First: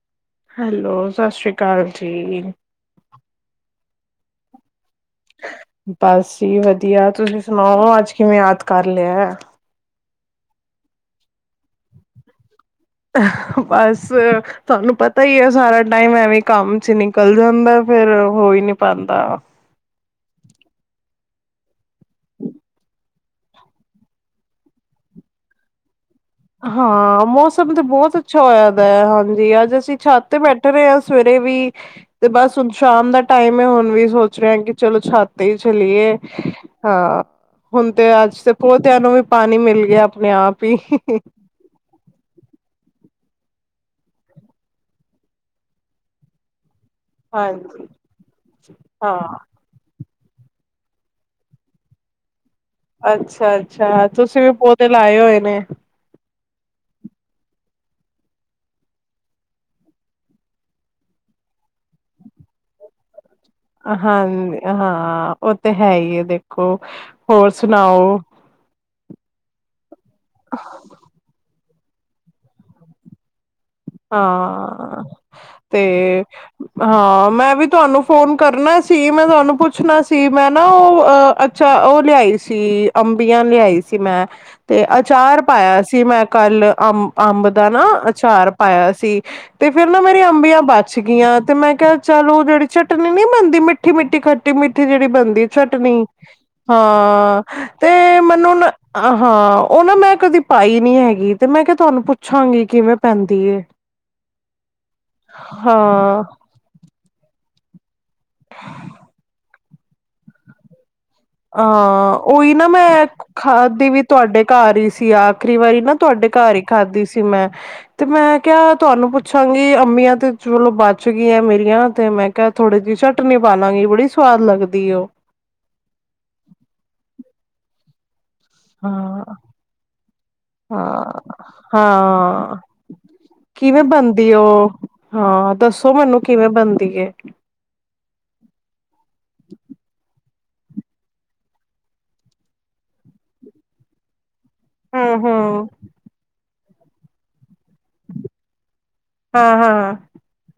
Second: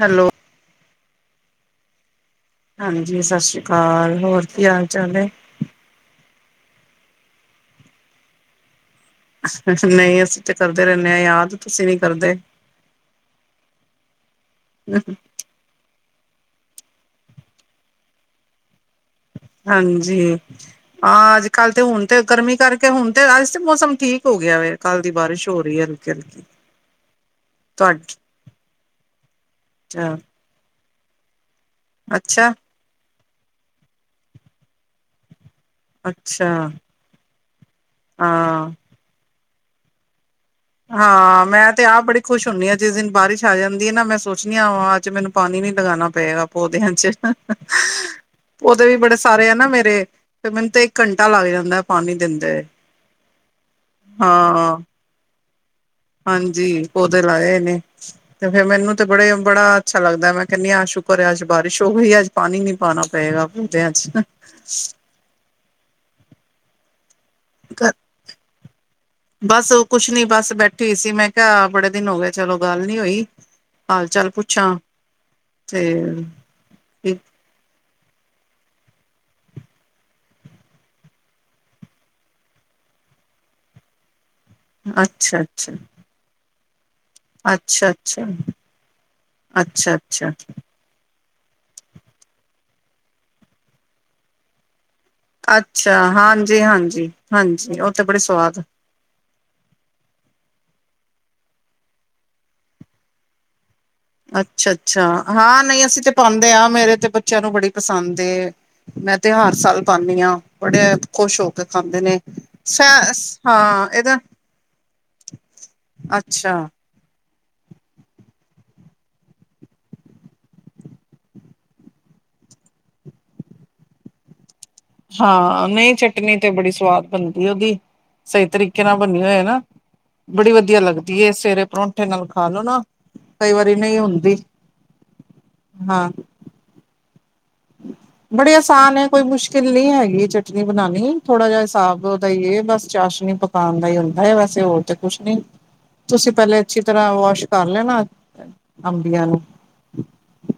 Hello. Hello, ਸਤਿ ਸ਼੍ਰੀ ਕਾਲ ਜੀ। ਹਾਂਜੀ, ਸਤਿ ਸ਼੍ਰੀ ਕਾਲ ਹੋਰ ਕੀ ਹਾਲ -ਚਾਲ ਏ। ਬਸ ਜੀ ਵਧੀਆ। ਤੁਸੀਂ ਸੁਣਾਓ ਅੱਜ ਕਿਵੇਂ ਯਾਦ ਕਰ ਲੇਯਾ? ਨਹੀਂ ਅਸੀਂ ਤੇ ਕਰਦੇ ਰੇਨੇ ਆ ਯਾਦ। ਤੁਸੀਂ ਨੀ ਕਰਦੇ। ਬਸ ਤਾਨੂੰ ਪਤਾ ਈਏ ਸਾਰਾ ਟਾਈਮ ਐਵੇ ਕੰਮ 'ਚ ਨਿਕਲ ਜਾਂਦਾ ਫੇਰ ਹੋ ਈ ਨੀ ਪਾਂਦਾ। ਹਾਂਜੀ। ਹਾਂ, ਅੱਜ ਕੱਲ੍ਹ ਤੇ ਹੁਨ ਤੇ ਗਰਮੀ ਕਰਕੇ ਹੁਨ ਤੇ ਅੱਜ ਤੇ ਮੌਸਮ ਠੀਕ ਹੋ ਗਿਆ ਵੇ। ਕੱਲ ਦੀ ਬਾਰਿਸ਼ ਹੋ ਰਈ ਏ, ਹਲਕੀ-ਹਲਕੀ। ਹਾਂ, ਮੌਸਮ ਤੇ ਬੋਤ ਅੱਛਾ ਹੋਇਆ ਦਾ ਹਾਂਜੀ, ਅੱਜ ਅਸੀਂ ਛਤ ਤੇ ਬੈਠ ਰਏ ਆਾਂ ਸਵੇਰੇ ਵੀ ਤੇ ਅੱਛਾ ਬਸ ਸ਼ਾਮ ਦਾ ਟਾਈਮ ਏ ਹੁਨ ਵੀ ਸੋਚ ਰੇਆ ਕਿ ਚਲੋ ਛੱਤ ਤੇ ਈ ਚਲੀਏ ਅੱਛਾ ਹਾਂ, ਹੁਨ ਤੇ ਅੱਜ ਤੇ ਹਾਂ ਪੋਧਆਂ ਨੂੰ ਵੀ ਪਾਨੀ ਮਿਲ ਗਿਆ ਆਪਨੇ ਆਪ। ਹੀ ਹਾਂ, ਮੈਂ ਤੇ ਆਪ ਬੜੀ ਖੁਸ਼ ਹੁੰਨੀ ਆ ਜਿਸ ਦਿਨ ਬਾਰਿਸ਼ ਆ ਜਾਂਦੀ ਏ ਨਾ ਮੈਂ ਸੋਚਨੀ ਆ ਅੱਜ ਮੈਨੂੰ ਪਾਨੀ ਨੀ ਲਗਾਨਾ ਪਏਗਾ ਪੌਧਆਂ 'ਚ ਹਾਂਜੀ ਪੋਧੇ ਵੀ ਬੜੇ ਹਾਂ। ਸਾਰੇ ਆ ਨਾ ਮੇਰੇ। ਤੇ ਮੈਨੂੰ ਤਾਂ ਇੱਕ ਘੰਟਾ ਲੱਗ ਜਾਂਦਾ ਪਾਨੀ ਦਿੰਦੇ ਹੋਏ। ਅੱਛਾ-ਅੱਛਾ, ਤੁਸੀਂ ਵੀ ਪੋਧੇ ਲਾਏ ਹੋਏ ਨੇ। ਹਾਂਜੀ, ਪੌਦੇ ਲਾਏ ਨੇ। ਤੇ ਫੇਰ ਮੈਨੂੰ ਤੇ ਬੜੇ ਬੜਾ ਅੱਛਾ ਲੱਗਦਾ ਮੈਂ ਕੇਨੀ ਆ ਸ਼ੁਕਰ ਅੱਜ ਬਾਰਿਸ਼ ਹੋਈ ਏ ਅੱਜ ਪਾਨੀ ਨੀ ਪਾਨਾ। ਪੈਰਾਂ ਹੂੰਝ ਹਾਂਜ ਹਾਂ ਉਹ ਤੇ ਹੈ ਹੀ ਹੈ ਦੇਖੋ ਹੋਰ ਸੁਣਾਓ ਬਸ ਕੁਛ ਨੀ ਬਸ ਬੈਠੀ ਹੋਈ ਸੀ ਮੈਂ ਕਿਹਾ ਬੜੇ ਦਿਨ ਹੋ ਗਏ ਚਲੋ ਗੱਲ ਨੀ ਹੋਈ ਹਾਲ ਚਾਲ ਪੁੱਛਾਂ ਹਾਂ ਤੇ ਹਾਂ ਮੈਂ ਵੀ ਤੁਹਾਨੂੰ ਫੋਨ ਕਰਨਾ ਸੀ ਮੈਂ ਤੁਹਾਨੂੰ ਪੁੱਛਣਾ ਸੀ ਮੈਂ ਨਾ ਉਹ ਓ ਅੱਛਾ ਉਹ ਲਿਆਈ ਸੀ ਅੰਬੀਆਂ ਲਿਆਈ ਸੀ ਮੈਂ ਤੇ ਅੱਛਾ ਅਚਾਰ ਅੱਛਾ ਪਾਇਆ ਸੀ ਮੈਂ ਕੱਲ ਅੰਬ ਅੰਬ ਦਾ ਨਾ ਅੱਛਾ ਅੱਛਾ ਅਚਾਰ ਪਾਇਆ ਸੀ ਤੇ ਫਿਰ ਅੱਛਾ ਨਾ ਮੇਰੀ ਅੱਛਾ ਅੰਬੀਆਂ ਬਚ ਗਈਆਂ ਤੇ ਮੈਂ ਕਿਹਾ ਚਲੋ ਉਹ ਜਿਹੜੀ ਚਟਨੀ ਨੀ ਬਣਦੀ ਮਿੱਠੀ ਮਿੱਠੀ ਖੱਟੀ ਮਿੱਠੀ ਜਿਹੜੀ ਬਣਦੀ ਦੀ ਚਟਣੀ ਅੱਛਾ ਹਾਂਜੀ ਹਾਂਜੀ ਹਾਂ ਹਾਂਜੀ ਤੇ ਉਹ ਬੜੇ ਮੈਨੂੰ ਸਵਾਦ ਨਾ ਆ ਹਾਂ ਉਹ ਨਾ ਮੈਂ ਕਦੀ ਪਾਈ ਨੀ ਹੈਗੀ ਤੇ ਮੈਂ ਕਿਹਾ ਤੁਹਾਨੂੰ ਪੁੱਛਾਂਗੀ ਕਿਵੇਂ ਪੈਂ ਦੀ ਏ ਅੱਛਾ ਅੱਛਾ ਹਾਂ ਨਹੀਂ ਅਸੀਂ ਤੇ ਪਾਉਂਦੇ ਹਾਂ ਮੇਰੇ ਤੇ ਬ ਬੱਚਿਆਂ ਨੂੰ ਬੜੀ ਪਸੰਦ ਏ ਮੈਂ ਤੇ ਹਰ ਸਾਲ ਪਾਉੰਦੀ ਹਾਂ ਬੜੇ ਖੁਸ਼ ਹੋ ਕੇ ਖਾਂਦੇ ਹਾਂ ਨੇ। ਉਹੀ ਨਾ ਮੈਂ ਸੈਸ ਖਾਦੀ ਹਾਂ ਵੀ ਇਹਦਾ ਤੁਹਾਡੇ ਘਰ ਹੀ ਸੀ ਆਖਰੀ ਵਰੀ ਨਾ ਤੁਹਾਡੇ ਘਰ ਅੱਛਾ। ਹੀ ਖਾਧੀ ਸੀ ਮੈਂ ਤੇ ਮੈਂ ਕਿਹਾ ਤੁਹਾਨੂੰ ਪੁੱਛਾਂਗੀ ਅੰਮੀਆਂ ਤੇ ਚਲੋ ਬਚ ਗਈਆਂ ਮੇਰੀਆਂ ਤੇ ਮੈਂ ਕਿਹਾ ਥੋੜੀ ਜਿਹੀ ਚਟਣੀ ਪਾਲਾਂਗੀ ਬੜੀ ਸਵਾਦ ਲੱਗਦੀ ਉਹ ਹਾਂ ਨਹੀਂ ਚਟਨੀ ਤੇ ਬੜੀ ਸਵਾਦ ਬਣਦੀ ਉਹਦੀ ਸਹੀ ਤਰੀਕੇ ਨਾਲ ਬਣੀ ਹਾਂ ਹੋਏ ਨਾ ਬੜੀ ਵਧੀਆ ਲੱਗਦੀ ਹਾਂ ਏ ਸਵੇਰੇ ਪਰੋਂਂਠੇ ਨਾਲ ਖਾ ਹਾਂ ਲੋ ਨਾ ਕਈ ਵਾਰੀ ਕਿਵੇਂ ਨਹੀਂ ਬਣਦੀ ਹੁੰਦੀ ਉਹ ਹਾਂ ਦੱਸੋ ਮੈਨੂੰ ਕਿਵੇਂ ਬਣਦੀ ਏ ਹਮ ਬੜੀ ਆਸਾਨ ਹੈ ਕੋਈ ਮੁਸ਼ਕਿਲ ਨਹੀਂ ਹੈਗੀ ਚਟਨੀ ਬਣਾਉਣੀ ਥੋੜਾ ਜਿਹਾ ਹਿਸਾਬ ਉਹਦਾ ਹੀ ਏ ਬਸ ਚਾਸ਼ਨੀ ਪ ਪਾਉਣ ਦਾ ਹੀ ਹੁੰਦਾ ਹੈ ਬਸ ਕਿਸੀ ਹੋਰ ਤੇ ਹੂੰ ਕੁਛ ਨੀ ਹੂੰ ਤੁਸੀਂ ਪਹਿਲੇ ਅੱਛੀ ਤਰ੍ਹਾਂ ਵਾਸ਼ ਕਰ ਲੈਣਾ ਅੰਬੀਆਂ ਨੂੰ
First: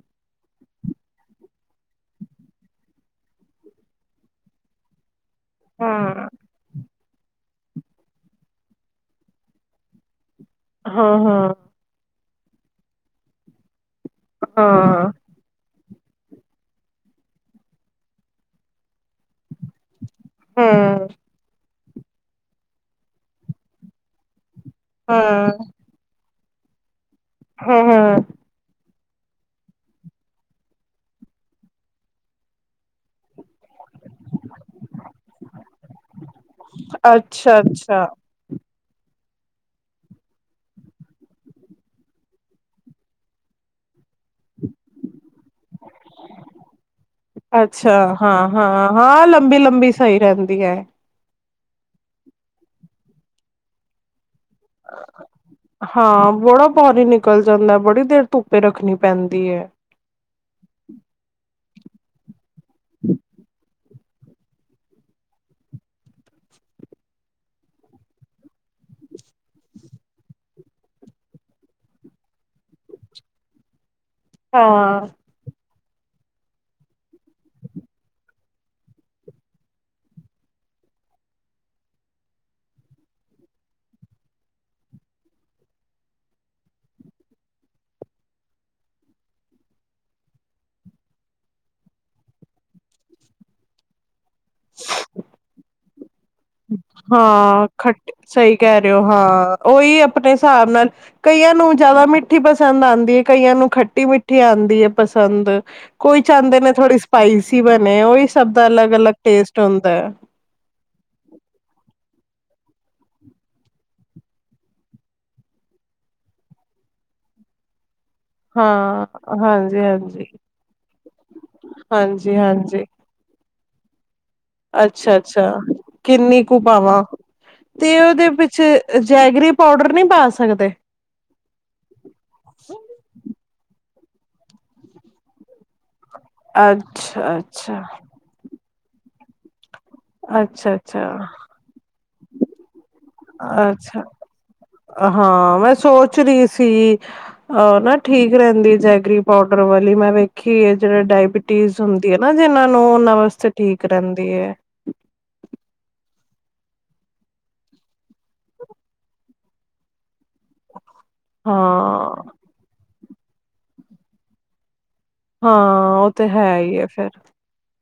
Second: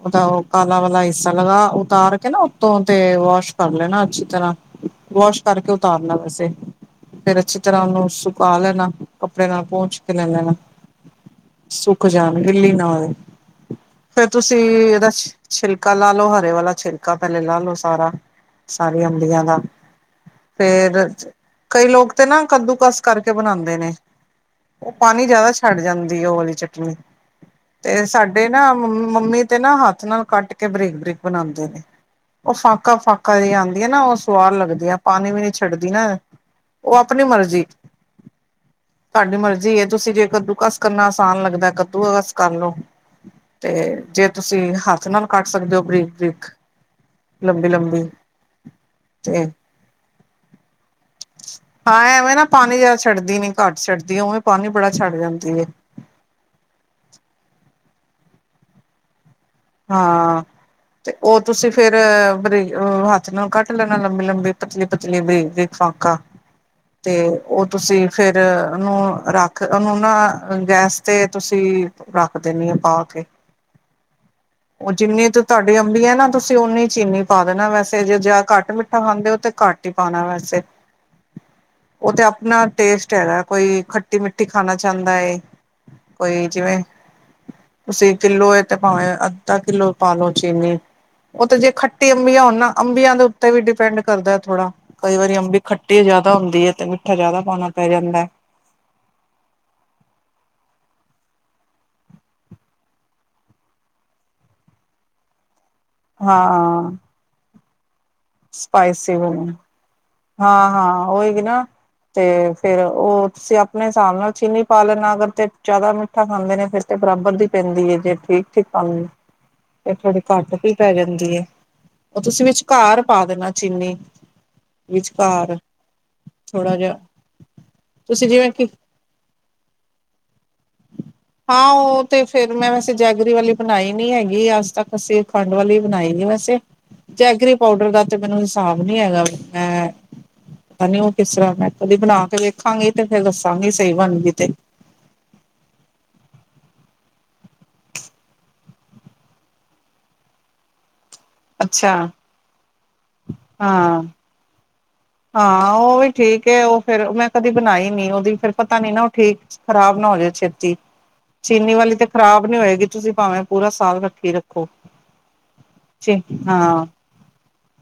ਉਹਦਾ ਉਹ ਕਾਲਾ ਵਾਲਾ ਹਿੱਸਾ ਲਗਾ ਉਹ ਉਤਾਰ ਕੇ ਨਾ ਉਤੋਂ ਤੇ ਵਾਸ਼ ਕਰ ਲੈਣਾ ਅੱਛੀ ਤਰ੍ਹਾਂ ਵਾਸ਼ ਕਰਕੇ ਉਤਾਰਨਾ ਵੈਸੇ ਫਿਰ ਅੱਛੀ ਤਰ੍ਹਾਂ ਉਹਨੂੰ ਸੁਕਾ ਲੈਣਾ ਕੱਪੜੇ ਨਾਲ ਪਹੁੰਚ ਕੇ ਲੈ ਲੈਣਾ ਹਾਂ ਹਾਂ ਸੁਖ ਜਾਣਗੀ ਗਿੱਲੀ ਨਾਲ ਫੇਰ ਤੁਸੀਂ ਇਹਦਾ ਛਿਲਕਾ ਲਾ ਲੋ ਹਰੇ ਵਾਲਾ ਛਿਲਕਾ ਪਹਿਲੇ ਲਾ ਲੋ ਸਾਰਾ ਸਾਰੀ ਅੰਬੀਆਂ ਦਾ ਫੇਰ ਕਈ ਲੋਕ ਤੇ ਨਾ ਕੱਦੂਕਸ ਕਰਕੇ ਬਣਾਉਂਦੇ ਨੇ ਉਹ ਪਾਣੀ ਜਿਆਦਾ ਛੱਡ ਜਾਂਦੀ ਉਹ ਵਾਲੀ ਚਟਨੀ ਤੇ ਸਾਡੇ ਨਾ ਮੰ ਮੰਮੀ ਤੇ ਨਾ ਹੱਥ ਨਾਲ ਕੱਟ ਕੇ ਬਰੀਕ ਬਰੀਕ ਬਣਾਉਂਦੇ ਉਹ ਫਾਕਾ ਫਾਕਾ ਜਿਹੀ ਆਉਂਦੀਆ ਨਾ ਉਹ ਸੁਆਰ ਲੱਗਦੀਆ ਪਾਣੀ ਵੀ ਨਹੀਂ ਛੱਡਦੀ ਨਾ ਉਹ ਆਪਣੀ ਮਰਜ਼ੀ ਅੱਛਾ-ਅੱਛਾ ਤੁਹਾਡੀ ਮਰਜ਼ੀ ਹੈ ਤੁਸੀਂ ਜੇਕਰ ਕੱਦੂ ਕਸ ਕਰਨਾ ਆਸਾਨ ਲੱਗਦਾ ਕੱਦੂ ਕਸ ਕਰ ਲਓ ਤੇ ਜੇ ਤੁਸੀਂ ਹੱਥ ਨਾਲ ਕੱਟ ਸਕਦੇ ਹੋ ਬਰੀਕ ਬਰੀਕ ਲੰਬੀ ਅੱਛਾ ਲੰਬੀ ਹਾਂ ਹਾਂ ਹਾਂ ਤੇ ਲੰਬੀ ਲੰਬੀ ਸਹੀ ਰਹਿੰਦੀ ਐ ਹਾਂ ਐਵੇਂ ਨਾ ਪਾਣੀ ਜਿਆ ਛੱਡਦੀ ਨੀ ਘੱਟ ਛੱਡਦੀ ਉਵੇਂ ਪਾਣੀ ਬੜਾ ਛੱਡ ਜਾਂਦੀ ਏ ਹਾਂ ਬੜਾ ਬਾਰੀ ਨਿਕਲ ਜਾਂਦਾ ਬੜੀ ਦੇਰ ਧੁੱਪੇ ਰੱਖਣੀ ਪੈਂਦੀ ਏ ਹਾਂ ਤੇ ਉਹ ਤੁਸੀਂ ਫੇਰ ਬਰੀ ਹੱਥ ਨਾਲ ਕੱਟ ਲੈਣਾ ਲੰਬੀ ਲੰਬੀ ਪਤਲੀ ਪਤਲੀ ਬਰੀਕ ਬਰੀਕ ਫਾਕਾ ਤੇ ਉਹ ਤੁਸੀਂ ਫੇਰ ਉਹਨੂੰ ਰੱਖ ਉਹਨੂੰ ਨਾ ਗੈਸ ਤੇ ਤੁਸੀਂ ਰੱਖ ਦਣੀ ਹਾਂ ਪਾ ਕੇ। ਉਹ ਹਾਂ-ਹਾਂ ਜਿਨੀ ਚ- ਤੁਹਾਡੀ ਅੰਬੀ ਹੈ ਨਾ ਤੁਸੀਂ ਉਨੀ ਚੀਨੀ ਪਾ ਦੇਣਾ ਵੈਸੇ ਜੇ ਜ ਘੱਟ ਮਿੱਠਾ ਖਾਂਦੇ ਹੋ ਤਾਂ ਘੱਟ ਹੀ ਪਾਉਣਾ ਵੈਸੇ। ਉਹ ਤੇ ਆਪਣਾ ਟੇਸਟ ਹੈਗਾ ਕੋਈ ਖੱਟੀ- ਮਿੱਠੀ ਖਾਣਾ ਚਾਹੁੰਦਾ ਹੈ। ਕੋਈ ਜਿਵੇਂ ਤੁਸੀਂ ਕਿਲੋ ਹੈ ਤੇ ਭਾਵੇਂ ਅਧਾ ਕਿੱਲੋ ਪਾਾਲੋ ਚੀਨੀ ਉਹ ਤੇ ਜੇ ਖੱਟੀ ਅੰਬੀਆਂ ਹੋ ਨਾ ਅੰਬੀਆਂ ਦੇ ਉੱਤੇ ਵੀ ਡਿਪੈਂਡ ਕਰਦਾ ਥੋੜਾ, ਕਈ ਵਾਰੀ ਅੰਬੀ ਖੱਟੀ ਜਿਆਦਾ ਹੁੰਦੀ ਹੈ ਤੇ ਮਿੱਠਾ ਜਿਆਦਾ ਪਾਉਣਾ ਪੈ ਖੱਟ ਜਾਂਦਾ ਹੈ। ਸਹੀ ਕਹਿ ਰਹੇ ਹੋ ਹਾਂ ਉਹੀ ਆਪਣੇ ਹਿਸਾਬ ਨਾਲ। ਕਈਆਂ ਨੂੰ ਜ਼ਿਆਦਾ ਮਿੱਠੀ ਪਸੰਦ ਆਉਂਦੀ ਹੈ ਕਈਆਂ ਨੂੰ ਖੱਟੀ- ਮਿੱਠੀ ਆਉਂਦੀ ਹੈ ਪਸੰਦ। ਕੋਈ ਚਾਹੁੰਦੇ ਨੇ ਹਾਂ ਥੋੜੀ ਸਪਾਈਸੀ ਬਣੇ ਉਹੀ ਸਭ ਦਾ ਅਲੱਗ- ਅਲਗ ਟੇਸਟ ਹੁੰਦਾ ਹੈ। ਹਾਂ- ਹਾਂ ਓ ਹੀ ਗੀ ਨਾ। ਤੇ ਫੇਰ ਉਹ ਤੁਸੀਂ ਆਪਣੇ ਹਿਸਾਬ ਨਾਲ ਚੀਨੀ ਪਾ ਲੈਣਾ ਅਗਰ ਤੇ ਜ਼ਿਆਦਾ ਮ- ਮਿਠਾ ਖਾਂਦੇ ਨੇ ਫੇਰ ਤੇ ਬਰਾਬਰ ਦੀ ਪੈਂਦੀ ਹੈ ਜੇ। ਠੀਕ- ਠੀਕ ਖਾਨ ਹਾਂ ਹਾਂਜੀ ਤੇ ਫੇਰ ਹਾਂਜੀ ਘੱਟ ਵੀ ਪੈ ਜਾਂਦੀ ਹੈ, ਉਹ ਹਾਂਜੀ ਤੁਸੀਂ ਹਾਂਜੀ ਵਿਚਕਾਰ। ਪਾ ਦੇਣਾ ਚੀਨੀ। ਅੱਛਾ- ਅੱਛਾ ਵਿਚਕਾਰ ਕਿੰਨੀ ਕੁ ਥੋੜਾ ਜਿਹਾ ਪਾਵਾਂ ਤੇ ਉਹਦੇ ਤੁਸੀਂ ਜਿਵੇਂ ਕਿ ਪਿੱਛੇ- ਜੈਗਰੀ ਪਾਊਡਰ ਨਹੀਂ ਪਾ ਸਕਦੇ। ਹਾਂ ਉਹ ਤੇ ਫੇਰ ਮੈਂ ਵੈਸੇ ਜੈਗਰੀ ਵਾਲੀ ਬਣਾਈ ਨੀ ਹੈਗੀ ਅੱਜ ਤੱਕ ਅਸੀਂ, ਖੰਡ ਵਾਲੀ ਬਣਾਈ ਹੈ ਵੈਸੇ ਅੱਛਾ ਚੈਗਰੀ ਅੱਛਾ ਪਾਊਡਰ ਦਾ ਤੇ ਮੈਨੂੰ ਹਿਸਾਬ ਨੀ ਹੈਗਾ, ਮੈਂ ਅੱਛਾ ਪਤਾ ਨੀ ਅੱਛਾ ਉਹ ਕਿਸ ਤਰਾਂ ਮੈਂ ਕਦੀ ਬਣਾ ਕੇ ਵੇਖਾਂਗੀ ਤੇ ਫੇਰ ਦੱਸਾਂਗੀ ਸਹੀ ਅੱਛਾ ਬਣ ਗਈ ਤੇ, ਹਾਂ ਮੈਂ ਸੋਚ ਰਹੀ ਸੀ। ਹਾ ਨਾ ਠੀਕ ਰਹਿੰਦੀ ਜੈਗਰੀ ਪਾਊਡਰ ਵਾਲੀ ਮੈਂ ਵੇਖੀ ਹੈ ਜਿਹੜੇ ਡਾਇਬ ਚੀਜ਼ ਅੱਛਾ ਹੁੰਦੀ ਹੈ ਨਾ ਜਿਹਨਾਂ ਨੂੰ, ਉਹਨਾਂ ਵਾਸਤੇ ਠੀਕ ਹਾਂ ਰਹਿੰਦੀ ਹੈ। ਹਾਂ ਉਹ ਵੀ ਠੀਕ ਉਹ ਫੇਰ ਮੈਂ ਕਦੀ ਬਣਾਈ ਨੀ ਉਹਦੀ ਫੇਰ ਪਤਾ ਨੀ ਨਾ ਉਹ ਠੀਕ ਖ਼ਰਾਬ ਨਾ ਹੋ ਜਾਏ ਛੇ- ਚੀਨੀ ਵਾਲੀ ਤੇ ਹਾਂ ਖ਼ਰਾਬ ਨੀ ਹੋਏਗੀ ਤੁਸੀਂ ਭਾਵੇਂ ਪੂਰਾ ਸਾਲ ਰੱਖੀ ਰੱਖੋ। ਹਾਂ ਉਹ ਚੀ ਤੇ ਹੈ ਹੀ ਹੈ ਹਾਂ ਫੇਰ।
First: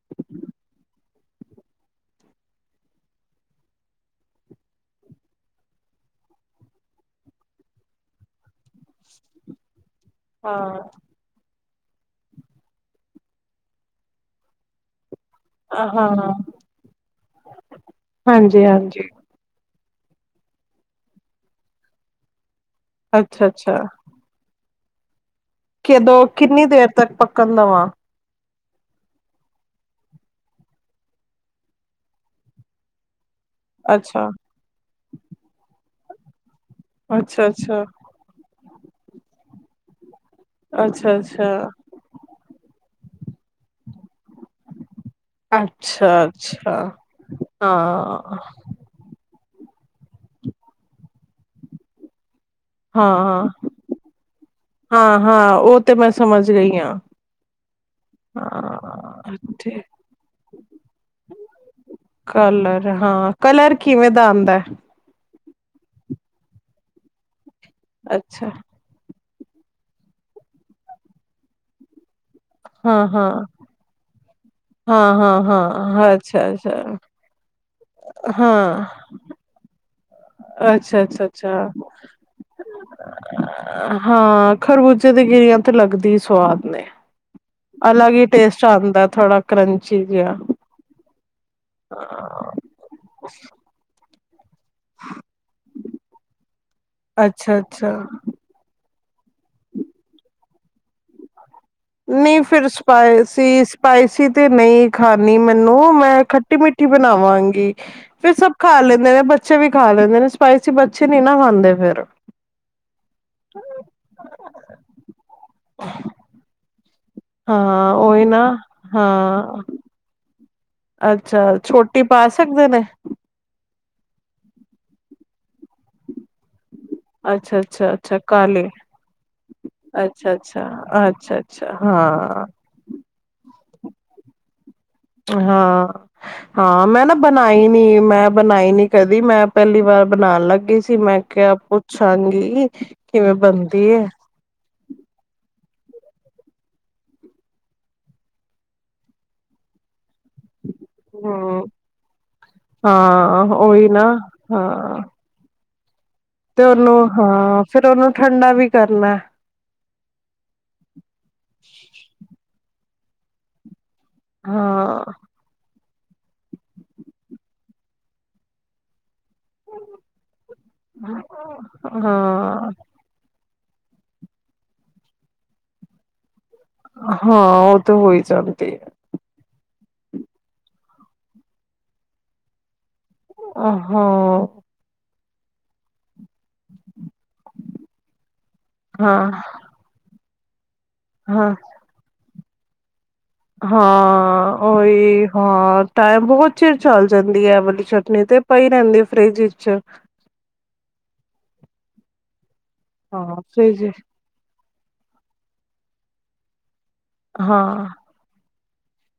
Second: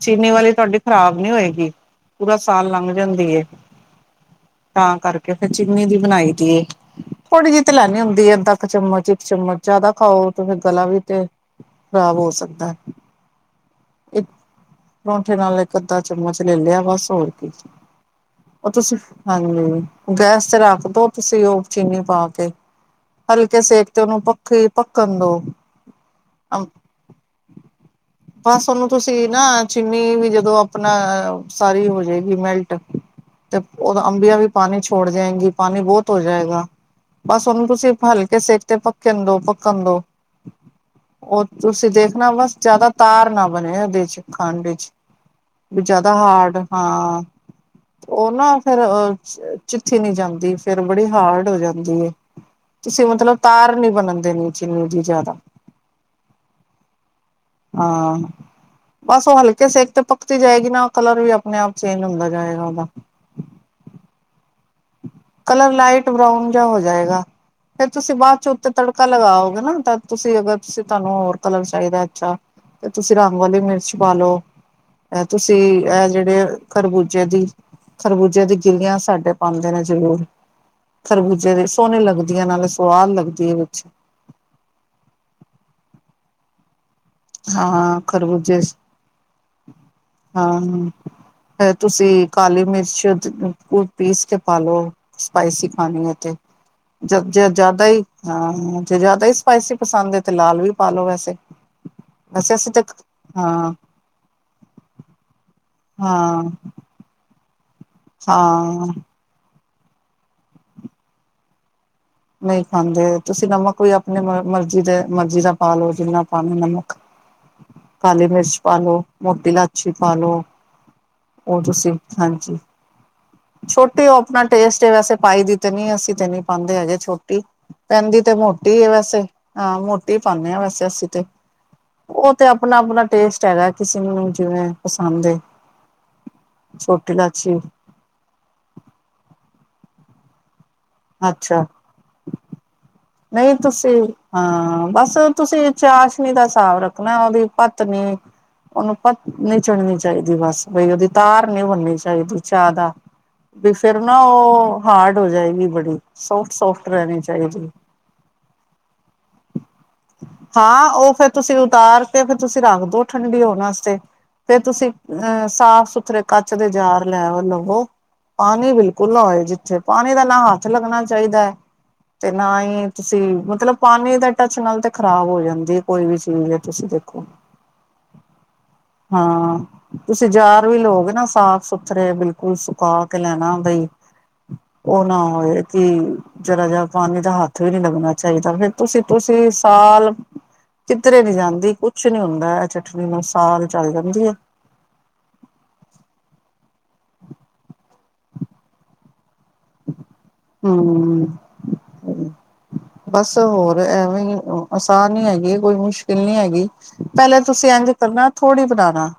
ਚੀਨੀ ਵਾਲੀ ਤੁਹਾਡੀ ਖ਼ਰਾਬ ਨੀ ਹੋਏਗੀ। ਪੂਰਾ ਸਾਲ ਲੰਘ ਜਾਂਦੀ ਐ ਤਾਂ ਕਰਕੇ ਫੇਰ ਚੀਨੀ ਦੀ ਬਣਾਈ ਦੀਏ। ਥੋੜੀ ਜਿਹੀ ਤੇ ਲੈਣੀ ਹੁੰਦੀ ਐ ਅੱਧਾ ਚਮਚ ਇੱਕ ਚਮਚ ਜਿਆਦਾ ਖਾਓ ਤੇ ਫੇਰ ਗਲਾ ਹਾਂ ਵੀ ਤੇ, ਖਰਾਬ ਹੋ ਸਕਦਾ ਹੈ। ਪਰੌਂਠੇ ਨਾਲ ਇੱਕ ਅੱਧਾ ਹਾਂ ਚਮਚ ਲੈ ਲਿਆ ਬਸ ਹੋਰ ਕੀ, ਹਾਂਜੀ ਉਹ ਤੇ ਹਾਂਜੀ ਸੀਂਰਫ। ਹਾਂਜੀ ਗੈਸ ਤੇ ਰੱਖਦੋ ਤੁਸੀਂ ਉਹ ਚੀਨੀ ਪਾ ਕੇ, ਅੱਛਾ ਹਲਕੇ ਅੱਛਾ ਸੇਕ ਤੇ ਉਹਨੂੰ ਪੱਖੀ ਪੱਕਣ ਦੋ, ਕਿਦੋਂ ਕਿੰਨੀ ਦੇਰ ਤੱਕ ਪੱਕਣ ਦਾ ਵਾਂ। ਬਸ ਉਹਨੂੰ ਤੁਸੀਂ ਨਾ ਚੀਨੀ ਵੀ ਜਦੋਂ ਆਪਣਾ ਸਾਰੀ ਹੋ- ਜਾਏਗੀ ਮੈਲਟ ਤੇ ਉਹ ਅੱਛਾ ਅੰਬੀਆਂ ਵੀ ਪਾਣੀ ਛੋੜ ਜਾਏਗੀ ਪਾਣੀ ਬਹੁਤ ਹੋ ਜਾਏਗਾ। ਅੱਛਾ ਬਸ ਉਹਨੂੰ ਅੱਛਾ ਤੁਸੀਂ ਹਲਕੇ ਸੇਟ ਤੇ ਪੱਕਣ ਦੋ- ਪੱਕਣ ਦੋ। ਅੱਛਾ ਉਹ ਅੱਛਾ ਤੁਸੀਂ ਦੇਖਣਾ ਬਸ ਜ਼ਿਆਦਾ ਤਾਰ ਨਾ ਬਣੇ ਉਹਦੇ ਚ ਖੰਡ ਵਿੱਚ। ਵੀ ਅੱਛਾ- ਜ਼ਿਆਦਾ ਹਾਰਡ ਅੱਛਾ। ਹਾਂ ਉਹ ਹਾਂ ਨਾ ਫੇਰ ਅ ਚ, ਚਿੱਥੀ ਨੀ ਜਾਂਦੀ ਫੇਰ ਬੜੀ ਹਾਰਡ ਹੋ ਜਾਂਦੀ ਐ। ਤੁਸੀਂ ਮਤਲਬ ਹਾਂ ਤਾਰ ਨੀ ਬਣਨ ਦੇਣੀ ਚਿੰਨੀ ਦੀ ਹਾਂ ਜ਼ਿਆਦਾ। ਹਾਂ ਉਹ ਤੇ ਮੈਂ ਸਮਝ ਗਈ ਹਾਂ ਹਾਂ ਬਸ ਉਹ ਹਲਕੇ ਸੇਕ 'ਤੇ ਪੱਕਤੀ ਜਾਏਗੀ ਨਾ ਕਲਰ ਵੀ ਆਪਣੇ ਆਪ ਚੇਂਜ ਹੁੰਦਾ ਜਾਏਗਾ ਔਦਾ। ਕਲਰ ਹਾਂ ਕਲਰ ਕਿਵੇਂ ਦਾ ਆਂਦਾ ਐ। ਕਲਰ ਲਾਈਟ ਬਰਾਊਨ ਜਿਹਾ ਹੋ ਜਾਏਗਾ ਫੇਰ ਤੁਸੀਂ ਬਾਅਦ ਚ ਅੱਛਾ ਉਤ ਤੜਕਾ ਲਗਾਓਗੇ ਨਾ ਤਾਂ ਤੁਸੀਂ ਅਗਰ ਤੁਸੀਂ ਤੁਹਾਨੂੰ ਹੋਰ ਕਲਰ ਚਾਈਦਾ ਅੱਛਾ। ਤੇ ਹਾਂ ਤੁਸੀਂ ਹਾਂ ਰੰਗ ਵਾਲੀ ਮਿਰਚ ਪਾਲੋ। ਹਾਂ ਇਹ ਹਾਂ ਤੁਸੀਂ ਇਹ ਹਾਂ ਜੇੜੇ ਅੱਛਾ ਅੱਛਾ ਖਰਬੂਜੇ ਦੀ, ਖਰਬੂਜੇ ਦੀ ਹਾਂ ਗਿੱਲੀਆਂ ਸਾਡੇ ਪਾਂਦੇ ਨੇ ਜ਼ਰੂਰ, ਅੱਛਾ ਅੱਛਾ ਖਰਬੂਜੇ ਦੇ ਅੱਛਾ ਸੋਹਣੀ ਲੱਗਦੀ ਏ ਨਾਲੇ ਸਵਾਦ ਲੱਗਦੀ ਏ ਵਿੱਚ। ਹਾਂ ਖਰਬੂਜੇ ਦੇ ਗਿਰੀਆਂ ਤੇ ਲੱਗਦੀ ਸਵਾਦ ਨੇ। ਹਾਂ ਅਲੱਗ ਈ ਖਰਬੂਜੇ ਟੇਸਟ ਆਂਦਾ ਥੋੜਾ ਕਰੰਚੀ ਜੇਆ। ਹਾਂ। ਫੇਰ ਤੁਸੀਂ ਕਾਲੀ ਮਿਰਚ ਕੁ ਪੀਸ ਕੇ ਪਾਲੋ ਸਪਾਈਸੀ ਪਾਣੀ ਏ 'ਤੇ ਜ-ਜ ਜ਼ਿਆਦਾ ਅੱਛਾ-ਅੱਛਾ ਈ ਹਾਂ ਜੇ ਜ਼ਿਆਦਾ ਈ ਸਪਾਈਸੀ ਪਸੰਦ ਏ ਤੇ ਲਾਲ ਵੀ ਪਾਂ ਲੋ ਵੈਸੇ। ਨਈ ਵੈਸੇ ਫਿਰ ਅਸੀਂ ਤਾਂ ਹਾਂ ਸਪਾਈਸੀ-ਸਪਾਈਸੀ ਤੇ ਨਈਂ ਖਾਣੀ ਮੈਨੂੰ ਮੈਂ ਹਾਂ ਖੱਟੀ ਮਿੱ ਠੀ ਬਣਾਵਾਂਗੀ ਫੇਰ ਸਭ ਖਾ ਹਾਂ ਲੈਂਦੇ ਨੇ ਬ ਚੇ ਵੀ ਖਾ ਲੈਂਦੇ ਨੇ ਸਪਾਈਸੀ ਬੱਚੇ ਨੀ ਨਾ ਖਾਂਦੇ ਫੇਰ। ਨਈ ਖਾਂਦੇ। ਤੁਸੀਂ ਨਮਕ ਵੀ ਆਪਣੇ ਮ ਮਰਜੀ ਦੇ ਮਰਜੀ ਦਾ ਪਾਲੋ ਜਿੰਨਾ ਪਾਨਾ ਨਮਕ, ਹਾਂ ਉਹੀ ਕਾਲੀ ਨਾ ਮਿਰਚ ਪਾ ਲੋ, ਮੋਟੀ ਹਾਂ ਲਾਚੀ ਪਾ ਲੋ। ਅੱਛਾ, ਉਹ ਤੁਸੀਂ ਛੋਟੀ ਪਾ ਹਾਂਜੀ। ਸਕਦੇ ਨੇ। ਛੋਟੀ ਓ ਆਪਣਾ ਟੇਸਟ ਏ ਵੈਸੇ ਪਾਈ ਦੀ ਤੇ ਨੀਂ ਅਸੀਂ ਤੇ ਨੀ ਪਾਂਦੇ ਹੈਗੇੇ ਛੋਟੀ ਅੱਛਾ-ਅੱਛਾ-ਅੱਛਾ ਪੈਂਦੀ 'ਤੇ ਕਾਲੀ ਮੋਟੀ ਏ ਵੈਸੇ ਹਾਂ ਮੋਟੀ ਪਾਂਨੇ ਆ ਵੈਸੇ ਅਸੀਂ 'ਤੇ। ਛਾ ਹਾਂ। ਓ ਤੇ ਆਪਣਾ-ਆਪਣਾ ਟੇਸਟ ਹੈਗਾ ਐ ਕਿਸੇ ਨੂੰ ਜਿਵੇਂ ਪਸੰਦ ਏ ਹਾਂ- ਹਾਂ ਮੈਂ ਨਾ ਛੋਟੀ ਲਾਚੀ ਬਣਾਈ ਨੀ ਮੈਂ ਬਣਾਈ ਨੀ ਕਦੀ ਮੈਂ ਪੈਲੀ ਵਾਰ ਬਣਾਣ ਲੱਗੀ ਸੀ, ਮੈਂ ਕੇਹਾ ਪੁੱਛਾਂਗੀ। ਕਿਵੇਂ ਨਈ ਬਣਦੀ ਤੁਸੀਂ ਏ ਹਾਂ ਬਸ ਤੁਸੀਂ ਚਾਸ਼ਨੀ ਦਾ ਸਾਬ ਰੱਖਣਾ ਔਦੀ ਪੱਤ ਨੀ ਓਨੂੰ ਪੱਤ ਨਈ ਚੜਨੀ ਚਾਈਦੀ ਬਸ। ਬਈ ਔਦੀ ਤਾਰ ਹੂੰ ਨੀ ਬਣਨੀ ਚਾਈਦੀ ਜਿਆਦਾ ਹਾਂ ਵੀ ਉਹੀ ਫੇਰ ਨਾ ਓ ਹਾਂ ਹਾਰਡ ਹੋ ਜਾਏਗੀ ਬੜੀ। ਸੋਫਟ 'ਤੇ ਸੋਫਟ ਓਨੂੰ ਰਹਿਣੀ ਹਾਂ ਚਾਹੀਦੀ। ਫੇਰ ਓਨੂੰ ਠੰਡਾ ਵੀ ਕਰਨਾ। ਹਾਂ ਉਹ ਫੇਰ ਤੁਸੀਂ ਉਤਾਰ ਕੇ ਫੇਰ ਤੁਸੀਂ ਰੱਖ ਦੋ ਠੰਡੀ ਹੋਣ ਆਸਤੇ। ਤੇ ਤੁਸੀਂ ਹਾਂ ਅਹ ਸਾਫ਼ ਸੁਥਰੇ ਕੱਚ ਦੇ ਜਾਰ ਲੈ ਲਵੋ, ਪਾਣੀ ਬਿਲਕੁਲ ਨਾ ਓਏ ਜਿੱ ਥੇ ਪਾਣੀ ਦਾ ਨਾ ਹੱਥ ਲੱਗਣਾ ਚਾਈਦਾ ਐ 'ਤੇ ਨਾ ਹਾਂ ਈ ਤੁਸੀਂ ਮਤਲਬ ਪਾਣੀ ਦੇ ਟੱਚ ਨਾਲ ਤੇ ਖ਼ਰਾਬ ਹੋ ਜਾਂਦੀ ਏ ਕੋਈ ਵੀ ਚੀਜ਼। ਤੁਸੀਂ ਦੇਖੋ। ਹਾਂ ਓਹ ਤੇ ਹੋਈ ਜਾਂਦੀ ਏ। ਹਾਂ ਤੁਸੀਂ ਜਾਰ ਵੀ ਲੋਗੇ ਨਾ ਸਾਫ਼-ਸੁਥਰੇ ਬਿਲਕੁੱਲ ਸੁਕਾ ਕੇ ਲੈਣਾ ਹਾਂ ਬਈ, ਹਾਂ ਉਹ ਨਾ ਹੋਏ ਕਿ ਜਰਾ ਜਿਹਾ ਪਾਣ ਹੱਥ ਵੀ ਨੀ ਲੱਗਣਾ ਚਾਈਦਾ ਫੇਰ ਤੁਸੀਂ-ਤੁਸੀਂ ਸਾਲ ਕਿਧਰੇ ਨੀ ਹਾਂ ਜਾਂਦੀ ਕੁ ਛ ਨੀ ਹੁੰਦਾ ਐ ਚਟਨੀ ਅਸ। ਹਾਂ। ਓਈ ਹਾਂ ਟਾਈਮ ਬੋਤ ਚਿਰ ਚੱਲ ਜਾਂਦੀ ਐ ਵਾਲੀ ਚਟਨੀ ਤੇ ਪਈ ਰੇਂਦੀ ਏ ਫਰਿੱਜ ਵਿ ਚ। ਹੂੰ। ਬਸ ਹਾਂ ਹੋਰ ਫਰਿਜ ਐਵੇਂ ਈ ਆਸਾਨ ਈ ਹੈਗੀ, ਕੋਈ ਮੁਸ਼ਕਿਲ ਨੀ ਐਗੀ। ਪਹਿਲੇ ਹਾਂ ਤੁਸੀਂ ਇੰਝ ਕਰਨਾ, ਥੋੜ੍ਹੀ ਬਣਾਣਾ।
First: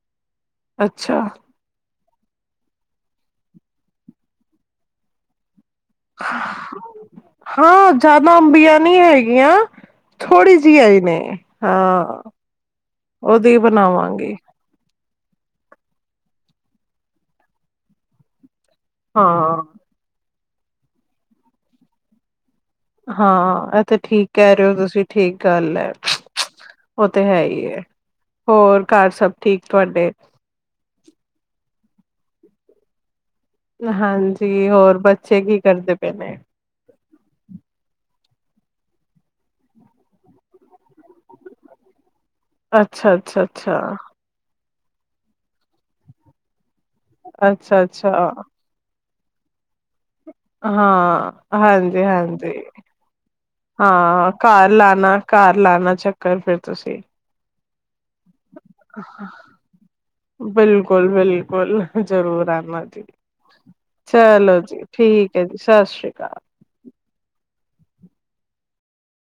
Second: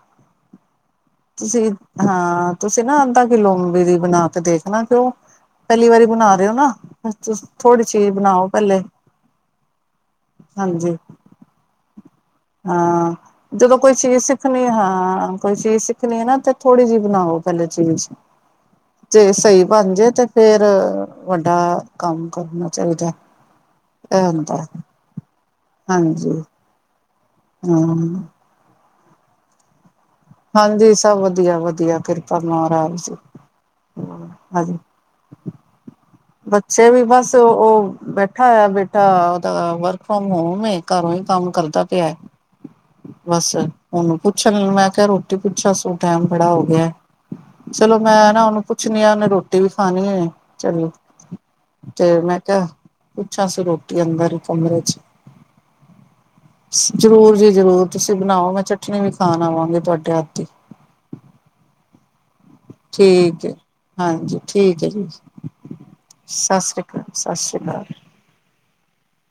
ਅੱਛਾ! ਤੁਸੀਂ ਹਾਂ, ਤੁਸੀਂ ਨਾ ਅੱਧਾ ਕਿਲੋਬਰੀ ਬਣਾ ਕੇ ਦੇਖਣਾ ਕਿਂ ਪਹਿਲੀ ਵਾਰੀ ਬਣਾ ਰਹੇ ਹੋ ਨਾ, ਤੁ ਥੋੜ੍ਹੀ ਚਿਜ਼ ਬਣਾਓ ਪਹਿਲੇ ਬਨੀ ਹੈਗੀਆਂ, ਥੋੜ੍ਹੀ ਜਿਹੀ ਹਾਂਜੀ ਆਈ ਨੇ, ਹਾਂ। ਹਾਂ, ਉਹਦੀ ਜਦੋਂ ਕੋਈ ਚੀਜ਼ ਬਣਾਵਾਂਗੀ ਸਿੱਖਣੀ, ਹਾਂ ਕੋਈ ਚੀਜ਼ ਸਿੱਖਣੀ ਹੈ ਨਾ, ਤੇ ਥੋੜੀ ਜਿਹੀ ਬਣਾਵੋ ਪਹਿਲੇ ਚੀਜ਼, ਤੇ ਸਹੀ ਹਾਂ ਬਣ ਜਾੇ ਤੇ ਫੇਿਰ, ਵੱਡਾ ਕੰਮ ਕਰਨਾ ਚਾਹੀਦਾ ਹਾਂ, ਇਹ ਤੇ ਠੀਕ ਕਹਿ ਰਹੇ ਹੋ ਤੁਸੀਂ ਠੀਕ ਗੱਲ ਹੈ, ਹਾਂਜੀ ਉਹ ਤੇ ਹੈ ਹੀ ਹੈ। ਹਾਂ ਹੋਰ, ਘਰ ਸਭ ਠੀਕ ਤੁਹਾਡੇ? ਹਾਂਜੀ, ਸਭ ਵਧੀਆ ਵਧੀਆ, ਕਿਰਪਾ ਮਹਾਰਾਜ ਜੀ। ਹਾਂਜੀ, ਹੋਰ ਬੱਚੇ ਕੀ ਕਰਦੇ ਪਏਣੇ? ਬੱਚੇ ਵੀ ਬਸ ਉਹ, ਬੈਠਾ ਹੋਇਆ ਬੇਟਾ, ਉਹਦਾ ਵਰਕ ਫਰੋਮ ਹੋਮ ਏ ਘਰੋਂ ਹੀ, ਕੰਮ ਕਰਦਾ ਪਿਆ। ਅੱਛਾ ਅੱਛਾ ਬਸ ਅੱਛਾ ਉਹਨੂੰ ਪੁੱਛਣ ਮੈਂ ਕਿਹਾ, ਰੋਟੀ ਪੁੱਛਾ ਸ ਟੈਮ ਬੜਾ ਹੋ ਗਿਆ। ਅੱਛਾ ਚਲੋ, ਮੈਂ ਅੱਛਾ ਨਾ ਉਹਨੂੰ ਪੁੱਛਣੀ ਆ, ਉਹਨੇ ਰੋਟੀ ਵੀ ਖਾਣੀ ਚਲੋ ਹਾਂ, ਹਾਂਜੀ ਤੇ ਮੈਂ ਹਾਂਜੀ। ਕਿਹਾ ਪੁੱਛਾਂ ਸੀ ਰੋਟੀ ਹਾਂ ਅੰਦਰ ਹੀ ਘਰ ਕਮਰੇ ਚ ਲਾਣਾ, ਘਰ ਲਾਣਾ ਚੱਕਰ ਫਿਰ ਤੁਸੀਂ ਜ਼ਰੂਰ ਜੀ ਜ਼ਰੂਰ ਤੁਸੀਂ ਬਣਾਓ, ਮੈਂ ਚਟਨੀ ਵੀ ਖਾਣ ਆਵਾਂਗੀ, ਤੁਹਾਡੇ ਹੱਥ ਦੀ ਬਿਲਕੁਲ, ਬਿਲਕੁਲ ਬੋਲਣਾ ਜ਼ਰੂਰ ਆਨਾ ਜੀ, ਠੀਕ ਹੈ ਹਾਂਜੀ ਚਲੋ ਜੀ ਹੈ ਠੀਕ ਹੈ ਜੀ, ਸਤਿ ਸ਼੍ਰੀ ਅਕਾਲ। ਸਤਿ ਸ੍ਰੀ ਸਤਿ ਸ਼੍ਰੀ ਅਕਾਲ।